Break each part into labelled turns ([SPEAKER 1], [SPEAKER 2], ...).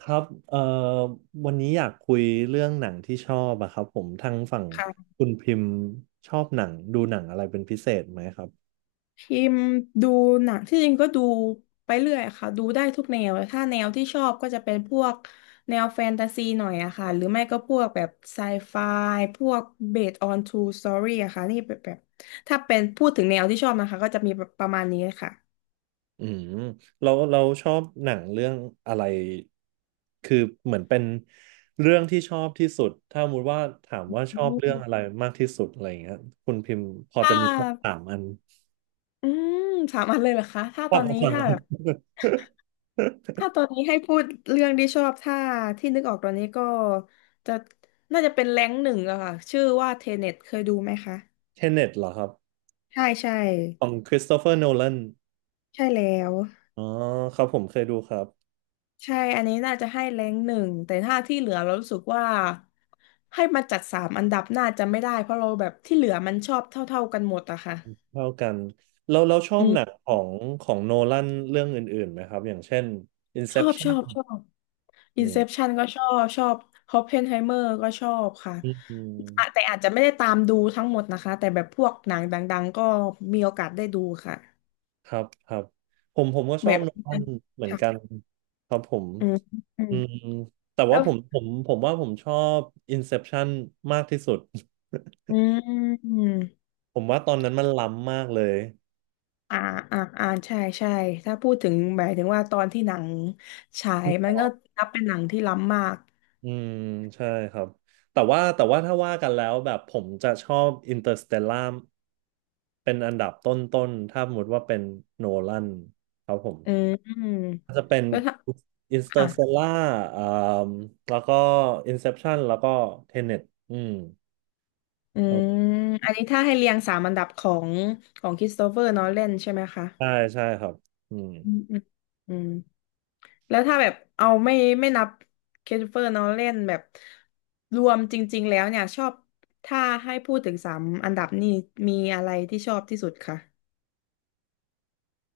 [SPEAKER 1] ครับวันนี้อยากคุยเรื่องหนังที่ชอบอะครับผมทางฝั่ง
[SPEAKER 2] ค่ะ
[SPEAKER 1] คุณพิมพ์ชอบหนังดูหนังอะไรเป็นพิเศษไหมครับ
[SPEAKER 2] พิมพ์ดูหนังที่จริงก็ดูไปเรื่อยค่ะดูได้ทุกแนวเลยถ้าแนวที่ชอบก็จะเป็นพวกแนวแฟนตาซีหน่อยอะค่ะหรือไม่ก็พวกแบบไซไฟพวก based on true story อะค่ะนี่แบบถ้าเป็นพูดถึงแนวที่ชอบนะคะก็จะมีประมาณนี้ค่ะ
[SPEAKER 1] อืมเราชอบหนังเรื่องอะไรคือเหมือนเป็นเรื่องที่ชอบที่สุดถ้าสมมติว่าถามว่าช
[SPEAKER 2] อื
[SPEAKER 1] อบเรื่องอะไร
[SPEAKER 2] ม
[SPEAKER 1] มากที่สุดอะไรอย่างเงี้ยคุณพิมพ์พอ
[SPEAKER 2] ถ้า
[SPEAKER 1] จะมีสักสามอัน
[SPEAKER 2] อืมสามอันเลยเหรอคะถ้า
[SPEAKER 1] พ
[SPEAKER 2] ต
[SPEAKER 1] อ
[SPEAKER 2] อน
[SPEAKER 1] จะ
[SPEAKER 2] นี้
[SPEAKER 1] ฟัง
[SPEAKER 2] ถ้า
[SPEAKER 1] อั
[SPEAKER 2] แบ
[SPEAKER 1] น
[SPEAKER 2] บ ถ้าตอนนี้ให้พูดเรื่องที่ชอบถ้าที่นึกออกตอนนี้ก็จะน่าจะเป็นแรงค์หนึ่งอะค่ะชื่อว่าเทเน็ตเคยดูไหมคะ
[SPEAKER 1] เทเน็ตเหรอครับ
[SPEAKER 2] ใช่ใช่
[SPEAKER 1] ของคริสโตเฟอร์โนแลน
[SPEAKER 2] ใช่แล้ว
[SPEAKER 1] อ๋อครับผมเคยดูครับ
[SPEAKER 2] ใช่อันนี้น่าจะให้แรงหนึ่งแต่ถ้าที่เหลือเรารู้สึกว่าให้มาจัดสามอันดับน่าจะไม่ได้เพราะเราแบบที่เหลือมันชอบเท่าๆกันหมดอะค่ะ
[SPEAKER 1] เท่ากันเราชอ
[SPEAKER 2] อื
[SPEAKER 1] บหนัง
[SPEAKER 2] ม
[SPEAKER 1] ของของโนแลนเรื่องอื่นๆไหมครับอย่างเช่น
[SPEAKER 2] ชอบช
[SPEAKER 1] Inception
[SPEAKER 2] อบชอบ
[SPEAKER 1] อืม
[SPEAKER 2] Inception ก็ชอบ Oppenheimer ก็ชอบค่ะ
[SPEAKER 1] อื
[SPEAKER 2] อะ
[SPEAKER 1] ม
[SPEAKER 2] แต่อาจจะไม่ได้ตามดูทั้งหมดนะคะแต่แบบพวกหนังดังๆก็มีโอกาสได้ดูค่ะ
[SPEAKER 1] ครับครับผมก็ช
[SPEAKER 2] แบ
[SPEAKER 1] อบ
[SPEAKER 2] บ
[SPEAKER 1] โนแลนเหมือน
[SPEAKER 2] ค่ะ
[SPEAKER 1] กันครับผม
[SPEAKER 2] อืมอืม
[SPEAKER 1] อืมแต่
[SPEAKER 2] แล้
[SPEAKER 1] ว่า
[SPEAKER 2] ว
[SPEAKER 1] ผมว่าผมชอบ Inception มากที่สุด
[SPEAKER 2] อืม
[SPEAKER 1] ผมว่าตอนนั้นมันล้ำมากเลย
[SPEAKER 2] อ่าอ่าใช่ใช่ถ้าพูดถึงหมายถึงว่าตอนที่หนังฉายมันก็นับเป็นหนังที่ล้ำมาก
[SPEAKER 1] อืมใช่ครับแต่ว่าถ้าว่ากันแล้วแบบผมจะชอบอินเตอร์สเตลล่าเป็นอันดับต้นๆถ้าสมมติว่าเป็นโนแลนครับผม
[SPEAKER 2] อืมอืมแล้วถ้า
[SPEAKER 1] อินเตอ
[SPEAKER 2] ค่ะ
[SPEAKER 1] ร์สเตลล่าอ่าแล้วก็อินเซปชันแล้วก็เทเน็ตอืม
[SPEAKER 2] อืมอันนี้ถ้าให้เรียงสามอันดับของของคริสโตเฟอร์นอแลนใช่ไหมคะ
[SPEAKER 1] ใช่ใช่ครับอืม
[SPEAKER 2] อืมอืมอืมแล้วถ้าแบบเอาไม่นับคริสโตเฟอร์นอแลนแบบรวมจริงๆแล้วเนี่ยชอบถ้าให้พูดถึงสามอันดับนี่มีอะไรที่ชอบที่สุดคะ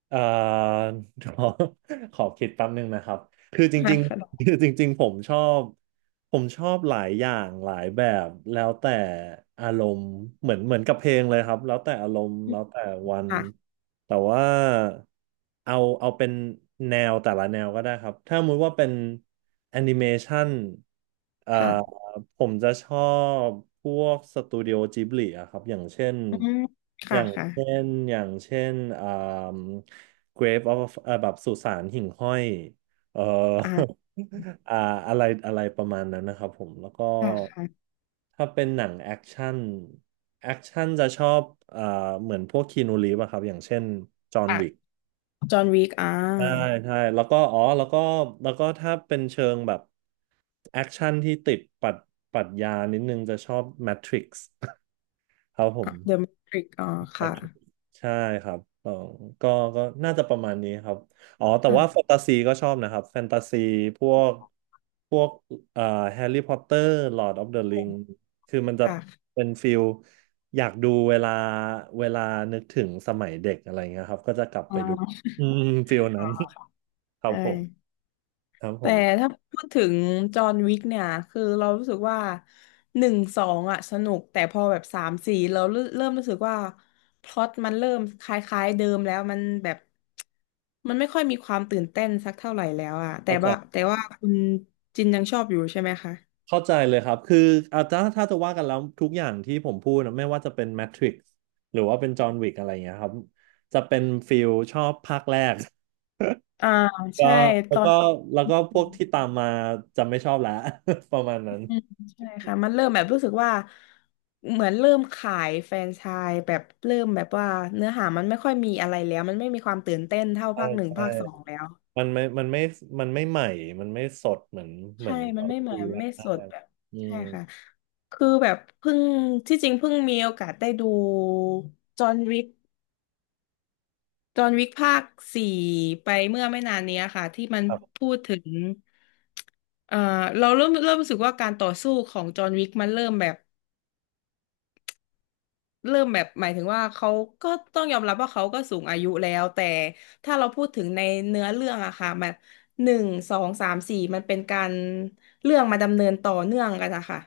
[SPEAKER 1] เอ่อ ขอขอคิดแป๊บนึงนะครับคือจ
[SPEAKER 2] ค่ะ
[SPEAKER 1] ริงๆ
[SPEAKER 2] ค
[SPEAKER 1] คือจริงๆผมชอบหลายอย่างหลายแบบแล้วแต่อารมณ์เหมือนกับเพลงเลยครับแล้วแต่อารมณ์แล้วแต่วัน
[SPEAKER 2] ่ะ
[SPEAKER 1] แต่ว่าเอาเอาเป็นแนวแต่ละแนวก็ได้ครับถ้าสมมติว่าเป็นแอนิเมชันเอ่อ
[SPEAKER 2] ค่ะ
[SPEAKER 1] ผมจะชอบพวกสตูดิโอจิบลิอะครับอย่างเช่น
[SPEAKER 2] อืม
[SPEAKER 1] อ
[SPEAKER 2] ค่ะ
[SPEAKER 1] ย่าง
[SPEAKER 2] ค่ะ
[SPEAKER 1] เช่นอย่างเช่นอ่า Grave of แบบสุสานหิ่งห้อย เอ่อ
[SPEAKER 2] อ่า
[SPEAKER 1] อ่าอะไรอะไรประมาณนั้นนะครับผม แล้วก็
[SPEAKER 2] ค่ะค่ะ
[SPEAKER 1] ถ้าเป็นหนังแอคชั่นจะชอบเอ่อเหมือนพวกคีนูรีฟอะครับ อย่างเช่นจอห์น
[SPEAKER 2] อ่ะ
[SPEAKER 1] วิก
[SPEAKER 2] จอห์นวิกอ่า
[SPEAKER 1] ใช่ใช่แล้วก็อ๋อแล้วก็ถ้าเป็นเชิงแบบแอคชั่นที่ติดปรัดปรัชญานิดนึงจะชอบ Matrix ครับผ
[SPEAKER 2] ะเดอะ
[SPEAKER 1] ม
[SPEAKER 2] แมทริกอา The Matrix อาค่ะ
[SPEAKER 1] ใช่ครับเออก็ก็น่าจะประมาณนี้ครับ อ๋อแต่ว่าแฟ
[SPEAKER 2] ค่ะ
[SPEAKER 1] นตาซีก็ชอบนะครับ แฟนตาซีพวกพวกเอ่อแฮร์รี่พอตเตอร์ลอร์ดออฟเดอะริงคือมันจะ
[SPEAKER 2] ค่ะ
[SPEAKER 1] เป็นฟิลอยากดูเวลาเวลานึกถึงสมัยเด็กอะไรเงี้ยครับ ก็จะกลับ
[SPEAKER 2] อ่
[SPEAKER 1] ไปดู
[SPEAKER 2] า
[SPEAKER 1] อืมฟิลนั้น ครับ
[SPEAKER 2] ใช่
[SPEAKER 1] ผม ครับผ
[SPEAKER 2] แต่
[SPEAKER 1] ม
[SPEAKER 2] ถ้าพูดถึงจอห์นวิกเนี่ย คือเรารู้สึกว่า หนึ่งสองอ่ะสนุก แต่พอแบบสามสี่เราเริ่มรู้สึกว่าพล็อตมันเริ่มคล้ายๆเดิมแล้วมันแบบ มันไม่ค่อยมีความตื่นเต้นสักเท่าไหร่แล้วอ่ะแต่
[SPEAKER 1] เข้าใจ
[SPEAKER 2] ว่าแต่ว่าคุณจินยังชอบอยู่ใช่ไหมคะ
[SPEAKER 1] เข้าใจเลยครับคืออาถ้าจะว่ากันแล้วทุกอย่างที่ผมพูดนะไม่ว่าจะเป็นแมทริกซ์หรือว่าเป็นจอห์นวิกอะไรอย่างเงี้ยครับจะเป็นฟิลชอบภาคแรก
[SPEAKER 2] อ่า
[SPEAKER 1] ก็
[SPEAKER 2] ใช่ต
[SPEAKER 1] แล้ว
[SPEAKER 2] อ
[SPEAKER 1] ก็
[SPEAKER 2] น
[SPEAKER 1] แล้วก็พวกที่ตามมาจะไม่ชอบแล้ว ประมาณนั้น
[SPEAKER 2] อืมใช่ค่ะมันเริ่มแบบรู้สึกว่าเหมือนเริ่มขายแฟรนไชส์แบบเริ่มแบบว่าเนื้อหามันไม่ค่อยมีอะไรแล้วมันไม่มีความตื่นเต้นเท่า
[SPEAKER 1] ใช่
[SPEAKER 2] ภาคหนึ่ง
[SPEAKER 1] ใช่
[SPEAKER 2] ภาคสองแล้ว
[SPEAKER 1] มันไม่มันไม่มันไม่ใหม่มันไม่สดเหมือนเหมื
[SPEAKER 2] ใช่
[SPEAKER 1] อนต
[SPEAKER 2] มั
[SPEAKER 1] อ
[SPEAKER 2] น
[SPEAKER 1] น
[SPEAKER 2] ไม่เหมื
[SPEAKER 1] ดู
[SPEAKER 2] อน
[SPEAKER 1] แ
[SPEAKER 2] ไม่
[SPEAKER 1] ร
[SPEAKER 2] สด
[SPEAKER 1] ก
[SPEAKER 2] แบบ
[SPEAKER 1] ๆอื
[SPEAKER 2] ใช่
[SPEAKER 1] ม
[SPEAKER 2] ค่ะคือแบบเพิ่งที่จริงเพิ่งมีโอกาสได้ดูจอห์นวิกจอห์นวิกภาคสี่ไปเมื่อไม่นานเนี้ยค่ะที่มัน
[SPEAKER 1] ครับ
[SPEAKER 2] พูดถึงเอ่อเราเริ่มรู้สึกว่าการต่อสู้ของจอห์นวิกมันเริ่มแบบ เริ่มแบบหมายถึงว่าเขาก็ต้องยอมรับว่าเขาก็สูงอายุแล้วแต่ถ้าเราพูดถึงในเนื้อเรื่องอะค่ะมันหนึ่งสองสามสี่มันเป็นการเรื่องมาดำเนินต่อเนื่องกันอะค่ะ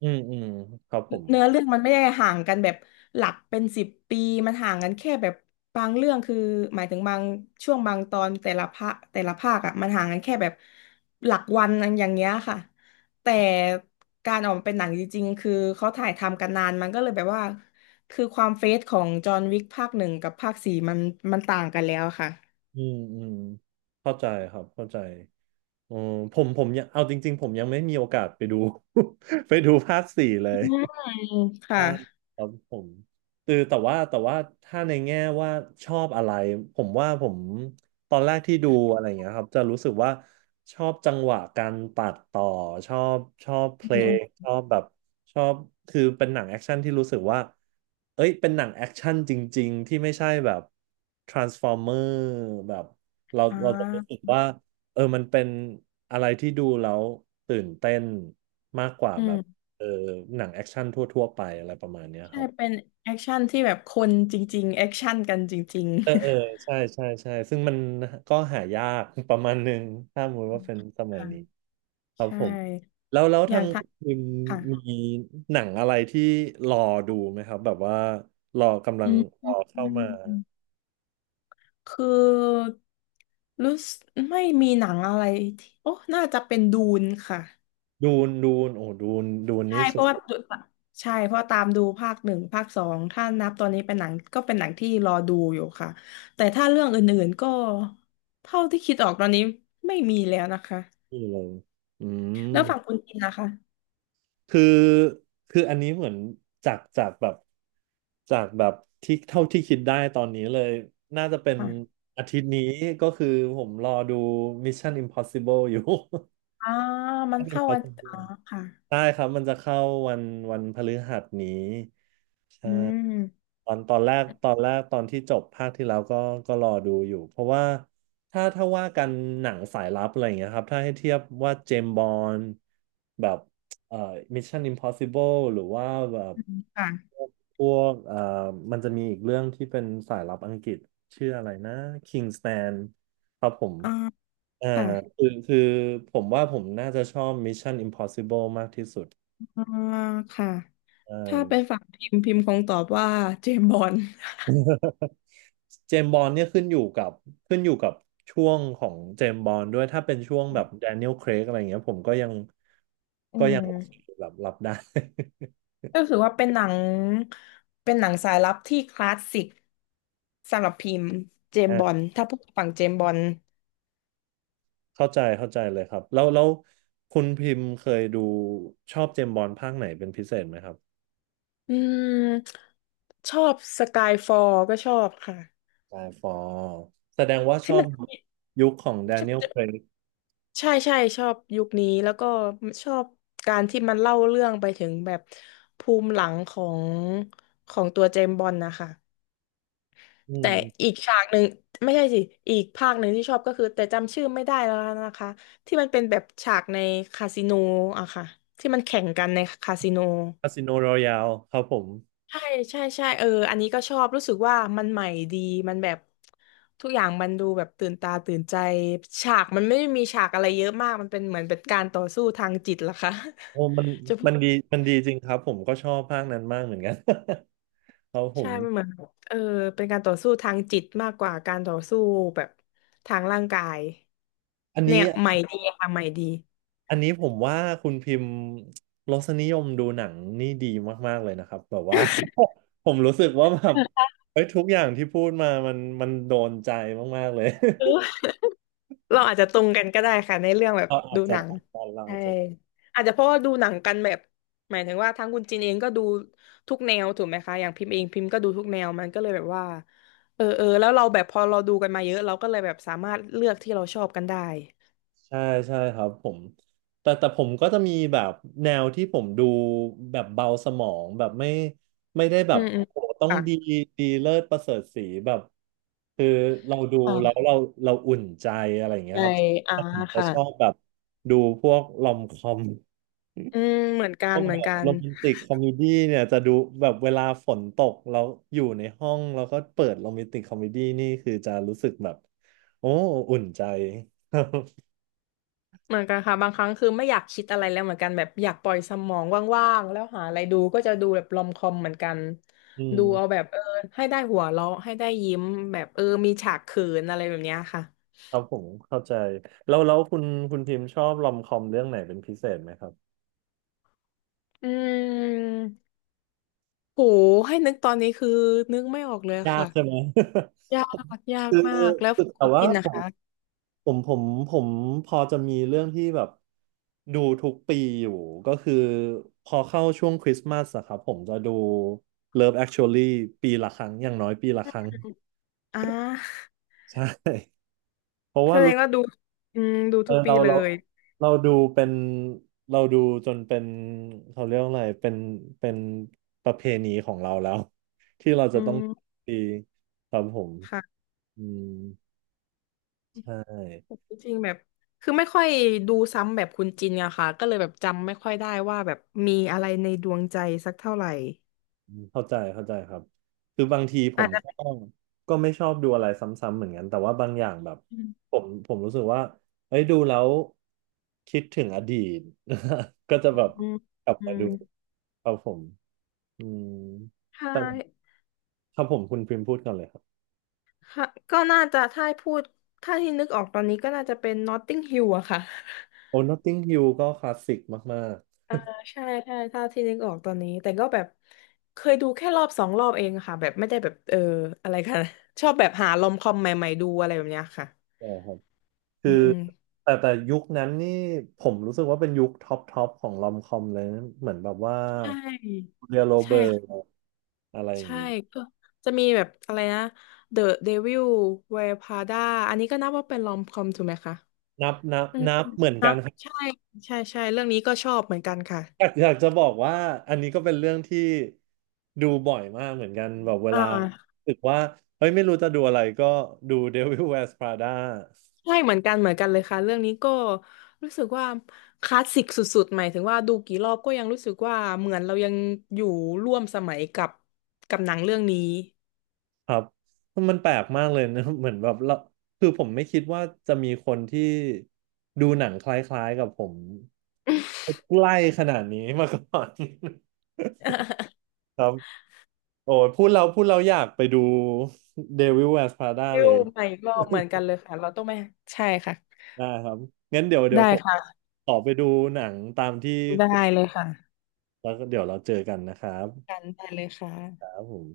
[SPEAKER 1] อืมอืมครับผม
[SPEAKER 2] เนื้อเรื่องมันไม่ได้ห่างกันแบบหลักเป็นสิบปีมันห่างกันแค่แบบบางเรื่องคือหมายถึงบางช่วงบางตอนแต่ละภาคอ่ะมันห่างกันแค่แบบหลักวันอันอย่างเงี้ยค่ะแต่การออกมาเป็นหนังจริงๆคือเขาถ่ายทำกันนานมันก็เลยแบบว่าคือความเฟสของจอห์นวิกภาคหนึ่งกับภาคสี่มันต่างกันแล้วค่ะ
[SPEAKER 1] อืมอืมเข้าใจครับเข้าใจ อืมผมยังเอาจริงๆผมยังไม่มีโอกาสไปดู ไปดูภาคสี่เล
[SPEAKER 2] อื
[SPEAKER 1] ย
[SPEAKER 2] มค่ะ
[SPEAKER 1] อ่าครับผมคือแต่ว่าถ้าในแง่ว่าชอบอะไรผมว่าผมตอนแรกที่ดูอะไรอย่างเงี้ยครับจะรู้สึกว่าชอบจังหวะการตัดต่อชอบเพล
[SPEAKER 2] อืมอ
[SPEAKER 1] งชอบแบบชอบคือเป็นหนังแอคชั่นที่รู้สึกว่าเอ้ยเป็นหนังแอคชั่นจริงๆที่ไม่ใช่แบบ Transformer แบบเรา
[SPEAKER 2] ่
[SPEAKER 1] เราจะรู้สึก
[SPEAKER 2] า
[SPEAKER 1] ว่าเออมันเป็นอะไรที่ดูแล้วตื่นเต้นมากกว่า
[SPEAKER 2] อื
[SPEAKER 1] แบบ
[SPEAKER 2] ม
[SPEAKER 1] เออหนังแอคชั่นทั่วๆไปอะไรประมาณเนี้ยค
[SPEAKER 2] ใช่
[SPEAKER 1] รับ
[SPEAKER 2] เป็นแอคชั่นที่แบบคนจริงๆแอคชั่นกันจริง
[SPEAKER 1] เออเออ
[SPEAKER 2] ๆ
[SPEAKER 1] ใช่ใช่ใช่ซึ่งมันก็หายาก ประมาณหนึ่งถ้าสมมติว่าเป็นสมัย
[SPEAKER 2] ค่ะ
[SPEAKER 1] นี้ครับ
[SPEAKER 2] ใช่
[SPEAKER 1] ผมแล้ว
[SPEAKER 2] อ
[SPEAKER 1] ทา
[SPEAKER 2] ย่าง
[SPEAKER 1] ง
[SPEAKER 2] ท้า
[SPEAKER 1] คุณ
[SPEAKER 2] ค่ะ
[SPEAKER 1] มีหนังอะไรที่รอดูไหมครับแบบว่ารอกำลั
[SPEAKER 2] อื
[SPEAKER 1] ง
[SPEAKER 2] ม
[SPEAKER 1] ร
[SPEAKER 2] อื
[SPEAKER 1] อ
[SPEAKER 2] ม
[SPEAKER 1] เข้ามา
[SPEAKER 2] อืมคือรู้สึกไม่มีหนังอะไรที่โอ้น่าจะเป็นดูนค่ะ
[SPEAKER 1] ดูนโอ้ดูน
[SPEAKER 2] ใช่
[SPEAKER 1] นี้
[SPEAKER 2] เพ
[SPEAKER 1] สุด
[SPEAKER 2] ราะว่าใช่เพราะตามดูภาคหนึ่งภาคสองถ้านับตอนนี้เป็นหนังก็เป็นหนังที่รอดูอยู่ค่ะแต่ถ้าเรื่องอื่นๆก็เท่าที่คิดออกตอนนี้ไม่มีแล้วนะคะ
[SPEAKER 1] ที่เลยอืม
[SPEAKER 2] แล้วฝั่งคุณกินนะคะ
[SPEAKER 1] คือคืออันนี้เหมือนจากจากแบบจากแบบที่เท่าที่คิดได้ตอนนี้เลยน่าจะเป็น
[SPEAKER 2] อ่ะ
[SPEAKER 1] อาทิตย์นี้ก็คือผมรอดู Mission Impossible อยู่
[SPEAKER 2] อ่ามั น
[SPEAKER 1] Mission
[SPEAKER 2] เข้าวันอ๋อ
[SPEAKER 1] Impossible
[SPEAKER 2] ค่ะ
[SPEAKER 1] ได้ครับมันจะเข้าวันวันพฤหัสนี้ใช่
[SPEAKER 2] อืม
[SPEAKER 1] ตอนแรกตอนที่จบภาคที่แล้วก็รอดูอยู่เพราะว่าถ้าว่ากันหนังสายลับอะไรอย่างเงี้ยครับถ้าให้เทียบว่าเจมส์บอนด์แบบเอ่อ Mission Impossible หรือว่าแบบ
[SPEAKER 2] ค่ะ
[SPEAKER 1] พวกมันจะมีอีกเรื่องที่เป็นสายลับอังกฤษชื่ออะไรนะ Kingsman ครับผม
[SPEAKER 2] อ่า
[SPEAKER 1] อ่า
[SPEAKER 2] ค่ะ
[SPEAKER 1] คือผมว่าผมน่าจะชอบ Mission Impossible มากที่สุด
[SPEAKER 2] อ่าค่ะ
[SPEAKER 1] ใช่
[SPEAKER 2] ถ้าเป็นฝั่งพิมพ์พิมพ์คงตอบว่าเจมส์บอนด์
[SPEAKER 1] เจมส์บอนด์เนี่ยขึ้นอยู่กับช่วงของเจมส์บอนด์ด้วยถ้าเป็นช่วงแบบแดเนียล r a i รกอะไรเงี้ยผมก็ยัง
[SPEAKER 2] อื
[SPEAKER 1] ก็ยัง
[SPEAKER 2] ม
[SPEAKER 1] โอเคแบบรับได้
[SPEAKER 2] ก็คือว่าเป็นหนังเป็นหนังสายลับที่คลาสสิกสำหรับพิมพ์เจ มส์บอน
[SPEAKER 1] อ่า
[SPEAKER 2] ด์ถ้าพูดฝั่งเจมส์บอนด์
[SPEAKER 1] เข้าใจเลยครับแล้วคุณพิมพ์เคยดูชอบเจมส์บอนด์ภาคไหนเป็นพิเศษไหมครับ
[SPEAKER 2] อืมชอบสกายฟอลก็ชอบค่ะ
[SPEAKER 1] ไดฟอลแสดงว่าช
[SPEAKER 2] ที่
[SPEAKER 1] อ
[SPEAKER 2] มั
[SPEAKER 1] บ
[SPEAKER 2] นที่
[SPEAKER 1] ยุคของแด
[SPEAKER 2] มันจะ
[SPEAKER 1] เนียล r a i รก
[SPEAKER 2] ใช่ใช่ชอบยุคนี้แล้วก็ชอบการที่มันเล่าเรื่องไปถึงแบบภูมิหลังของของตัวเจมส์บอนด์นะคะ
[SPEAKER 1] อื
[SPEAKER 2] แต่
[SPEAKER 1] ม
[SPEAKER 2] อีกฉากหนึ่งไม่ใช่สิอีกภาคหนึ่งที่ชอบก็คือแต่จำชื่อไม่ได้แล้วนะคะที่มันเป็นแบบฉากในคาสิโนอะค่ะที่มันแข่งกันในคาสิโน
[SPEAKER 1] คาสิโนรอยัลครับผม
[SPEAKER 2] ใช่ใช่ใช่เอออันนี้ก็ชอบรู้สึกว่ามันใหม่ดีมันแบบทุกอย่างมันดูแบบตื่นตาตื่นใจฉากมันไม่ได้มีฉากอะไรเยอะมากมันเป็นเหมือนเป็นการต่อสู้ทางจิตล่ะค่ะ
[SPEAKER 1] โอ้มัน
[SPEAKER 2] จะพู
[SPEAKER 1] มัน
[SPEAKER 2] ด
[SPEAKER 1] ดีมันดีจริงครับผมก็ชอบภาคนั้นมากเหมือนกัน ครับผ
[SPEAKER 2] ใช่
[SPEAKER 1] ม
[SPEAKER 2] มันเหมือนแบบเป็นการต่อสู้ทางจิตมากกว่าการต่อสู้แบบทางร่างกาย
[SPEAKER 1] อันนี้
[SPEAKER 2] เนี่ยใหม่ดีค่ะใหม่ดี
[SPEAKER 1] อันนี้ผมว่าคุณพิมพ์รสนิยมดูหนังนี่ดีมากๆเลยนะครับแบบว่า ผมรู้สึกว่าแบบ เฮ้ยทุกอย่างที่พูดมามันโดนใจมากๆเลย
[SPEAKER 2] เออเราอาจจะตรงกันก็ได้ค่ะในเรื่องแบบ
[SPEAKER 1] เราอาจ
[SPEAKER 2] ดู
[SPEAKER 1] จะ
[SPEAKER 2] หนัง
[SPEAKER 1] ตอนเราอา
[SPEAKER 2] ใช่
[SPEAKER 1] จจะ
[SPEAKER 2] อาจจะเพราะว่าดูหนังกันแบบหมายถึงว่าทั้งคุณจินเองก็ดูทุกแนวถูกไหมคะอย่างพิมพ์เองพิมพ์ก็ดูทุกแนวมันก็เลยแบบว่าเอออแล้วเราแบบพอเราดูกันมาเยอะเราก็เลยแบบสามารถเลือกที่เราชอบกันได้
[SPEAKER 1] ใช่ใช่ครับผมแต่ผมก็จะมีแบบแนวที่ผมดูแบบเบาสมองแบบไม่ได้แบ
[SPEAKER 2] อื
[SPEAKER 1] บ
[SPEAKER 2] มอื
[SPEAKER 1] โอ้
[SPEAKER 2] ม
[SPEAKER 1] โหต้องดี
[SPEAKER 2] ค่ะ
[SPEAKER 1] ดีเลิศประเสริฐศรีแบบคือเราดูแล้ว
[SPEAKER 2] อ่า
[SPEAKER 1] เราอุ่นใจอะไรอย่างเงี้ย
[SPEAKER 2] ใช่
[SPEAKER 1] ครับ
[SPEAKER 2] อ่า
[SPEAKER 1] ผมจะชอบ
[SPEAKER 2] ค่ะ
[SPEAKER 1] แบบดูพวกลอมคอม
[SPEAKER 2] อืมเหมือนกั
[SPEAKER 1] พ
[SPEAKER 2] น
[SPEAKER 1] วก
[SPEAKER 2] เหมื
[SPEAKER 1] แบ
[SPEAKER 2] อน
[SPEAKER 1] บ
[SPEAKER 2] กั
[SPEAKER 1] โร
[SPEAKER 2] น
[SPEAKER 1] แมนติกคอมเมดี้เนี่ยจะดูแบบเวลาฝนตกแล้วอยู่ในห้องแล้วก็เปิดโรแมนติกคอมเมดี้นี่คือจะรู้สึกแบบโอ้อุ่นใจ
[SPEAKER 2] เหมือนกันค่ะบางครั้งคือไม่อยากคิดอะไรแล้วเหมือนกันแบบอยากปล่อยสมองว่างๆแล้วหาอะไรดูก็จะดูแบบรอมคอมเหมือนกัน
[SPEAKER 1] อืม
[SPEAKER 2] ดูเอาแบบเออให้ได้หัวเราะให้ได้ยิ้มแบบเออมีฉากเขินอะไรแบบเนี้ยค่ะ
[SPEAKER 1] ครับผมเข้าใจแล้วคุณพิมพ์ชอบรอมคอมเรื่องไหนเป็นพิเศษไหมครับ
[SPEAKER 2] อืมโหให้นึกตอนนี้คือนึกไม่ออกเลย
[SPEAKER 1] ยาก
[SPEAKER 2] ค่ะ
[SPEAKER 1] ใช่ไหม
[SPEAKER 2] ยากยา ก
[SPEAKER 1] คือ
[SPEAKER 2] มา
[SPEAKER 1] คือ
[SPEAKER 2] กแล้ว
[SPEAKER 1] แต่
[SPEAKER 2] คุณ
[SPEAKER 1] ว่า
[SPEAKER 2] ปินนะคะ
[SPEAKER 1] ผมผมผมพอจะมีเรื่องที่แบบดูทุกปีอยู่ก็คือพอเข้าช่วงคริสต์มาสอะครับผมจะดู Love Actually ปีละครั้งอย่างน้อยปีละครั้ง
[SPEAKER 2] อ่า
[SPEAKER 1] ใช่ เพราะ
[SPEAKER 2] แส
[SPEAKER 1] ว่า
[SPEAKER 2] ดงว่าดูอืมดู
[SPEAKER 1] เออ
[SPEAKER 2] ทุกปี
[SPEAKER 1] เรา
[SPEAKER 2] เล
[SPEAKER 1] เรา
[SPEAKER 2] ย
[SPEAKER 1] เราดูเป็นเราดูจนเป็นเขาเรียกว่าอะไรเป็นประเพณีของเราแล้ว ที่เรา
[SPEAKER 2] อื
[SPEAKER 1] จะต้อง
[SPEAKER 2] ม
[SPEAKER 1] ตีครับผม
[SPEAKER 2] ค่ะ
[SPEAKER 1] อืมใช่
[SPEAKER 2] จริงๆแบบคือไม่ค่อยดูซ้ำแบบคุณจินอะค่ะก็เลยแบบจำไม่ค่อยได้ว่าแบบมีอะไรในดวงใจสักเท่าไหร่
[SPEAKER 1] อืมเข้าใจครับคือบางทีผ
[SPEAKER 2] อา
[SPEAKER 1] ม
[SPEAKER 2] จจะ
[SPEAKER 1] ก็ไม่ชอบดูอะไรซ้ำๆเหมือนกันแต่ว่าบางอย่างแบบ
[SPEAKER 2] อื
[SPEAKER 1] ผ
[SPEAKER 2] ม
[SPEAKER 1] มผมรู้สึกว่าเอ้ยดูแล้วคิดถึงอดีต ก็จะแบบ
[SPEAKER 2] อืม
[SPEAKER 1] กลับ
[SPEAKER 2] อื
[SPEAKER 1] มา
[SPEAKER 2] ม
[SPEAKER 1] ดูครับผมอืม
[SPEAKER 2] ใช่
[SPEAKER 1] แต่ครับผมคุณพิมพ์พูดก่อนเลย
[SPEAKER 2] ค่ะก็น่าจะถ้าให้พูดถ้าที่นึกออกตอนนี้ก็น่าจะเป็น Notting Hill อะค่ะ
[SPEAKER 1] โอ้ Notting Hill ก็คลาสสิกมาก
[SPEAKER 2] ใช่ใช่ถ้าที่นึกออกตอนนี้แต่ก็แบบเคยดูแค่รอบสองรอบเองค่ะแบบไม่ได้แบบเอออะไรค่ะ ชอบแบบหาลอมคอมใหม่ๆดูอะไรแบบเนี้ยค่ะ
[SPEAKER 1] ๆใช่ครับคื
[SPEAKER 2] อื
[SPEAKER 1] อ
[SPEAKER 2] ม
[SPEAKER 1] แต่ยุคนั้นนี่ผมรู้สึกว่าเป็นยุคท็อปของลอมคอมเลยนะเหมือนแบบว่า
[SPEAKER 2] ใช่
[SPEAKER 1] เรียโรเบิร์ต
[SPEAKER 2] ใช่
[SPEAKER 1] อะไรอย่าง
[SPEAKER 2] ใช่
[SPEAKER 1] งี้
[SPEAKER 2] ก็จะมีแบบอะไรนะ The Devil Wears Prada อันนี้ก็นับว่าเป็นลอมคอมถูกไหมคะ
[SPEAKER 1] นับนับ
[SPEAKER 2] อืม
[SPEAKER 1] นับเหมือน
[SPEAKER 2] นะ
[SPEAKER 1] กันครับ
[SPEAKER 2] ใช่ใช่ใช่เรื่องนี้ก็ชอบเหมือนกันค่ะ
[SPEAKER 1] อยากจะบอกว่าอันนี้ก็เป็นเรื่องที่ดูบ่อยมากเหมือนกันแบบเว
[SPEAKER 2] อ่
[SPEAKER 1] ลา
[SPEAKER 2] า
[SPEAKER 1] รู้สึกว่าเฮ้ยไม่รู้จะดูอะไรก็ดู Devil Wears Prada
[SPEAKER 2] ใช่เหมือนกันเหมือนกันเลยค่ะเรื่องนี้ก็รู้สึกว่าคลาสสิกสุดๆหมายถึงว่าดูกี่รอบก็ยังรู้สึกว่าเหมือนเรายังอยู่ร่วมสมัยกับหนังเรื่องนี้
[SPEAKER 1] ครับมันแปลกมากเลยนะ เหมือนแบบเราคือผมไม่คิดว่าจะมีคนที่ดูหนังคล้ายๆกับผมใกล้ขนาดนี้มาก่อน ครับโอ้ยพูดเราอยากไปดู Devil Wears Prada
[SPEAKER 2] ฟิ
[SPEAKER 1] เล
[SPEAKER 2] ล
[SPEAKER 1] ย
[SPEAKER 2] ใหม่รอบเหมือนกันเลยค่ะเราต้องไปใช่ค่ะ
[SPEAKER 1] ได้ครับงั้นเดี๋ย
[SPEAKER 2] ได้
[SPEAKER 1] วผม
[SPEAKER 2] ค่ะ
[SPEAKER 1] ขอไปดูหนังตามที่
[SPEAKER 2] ได้
[SPEAKER 1] คุณ
[SPEAKER 2] เลยค่ะ
[SPEAKER 1] แล้วก็เดี๋ยวเราเจอกันนะครับ
[SPEAKER 2] กันได้เลยค่ะ
[SPEAKER 1] ครับผม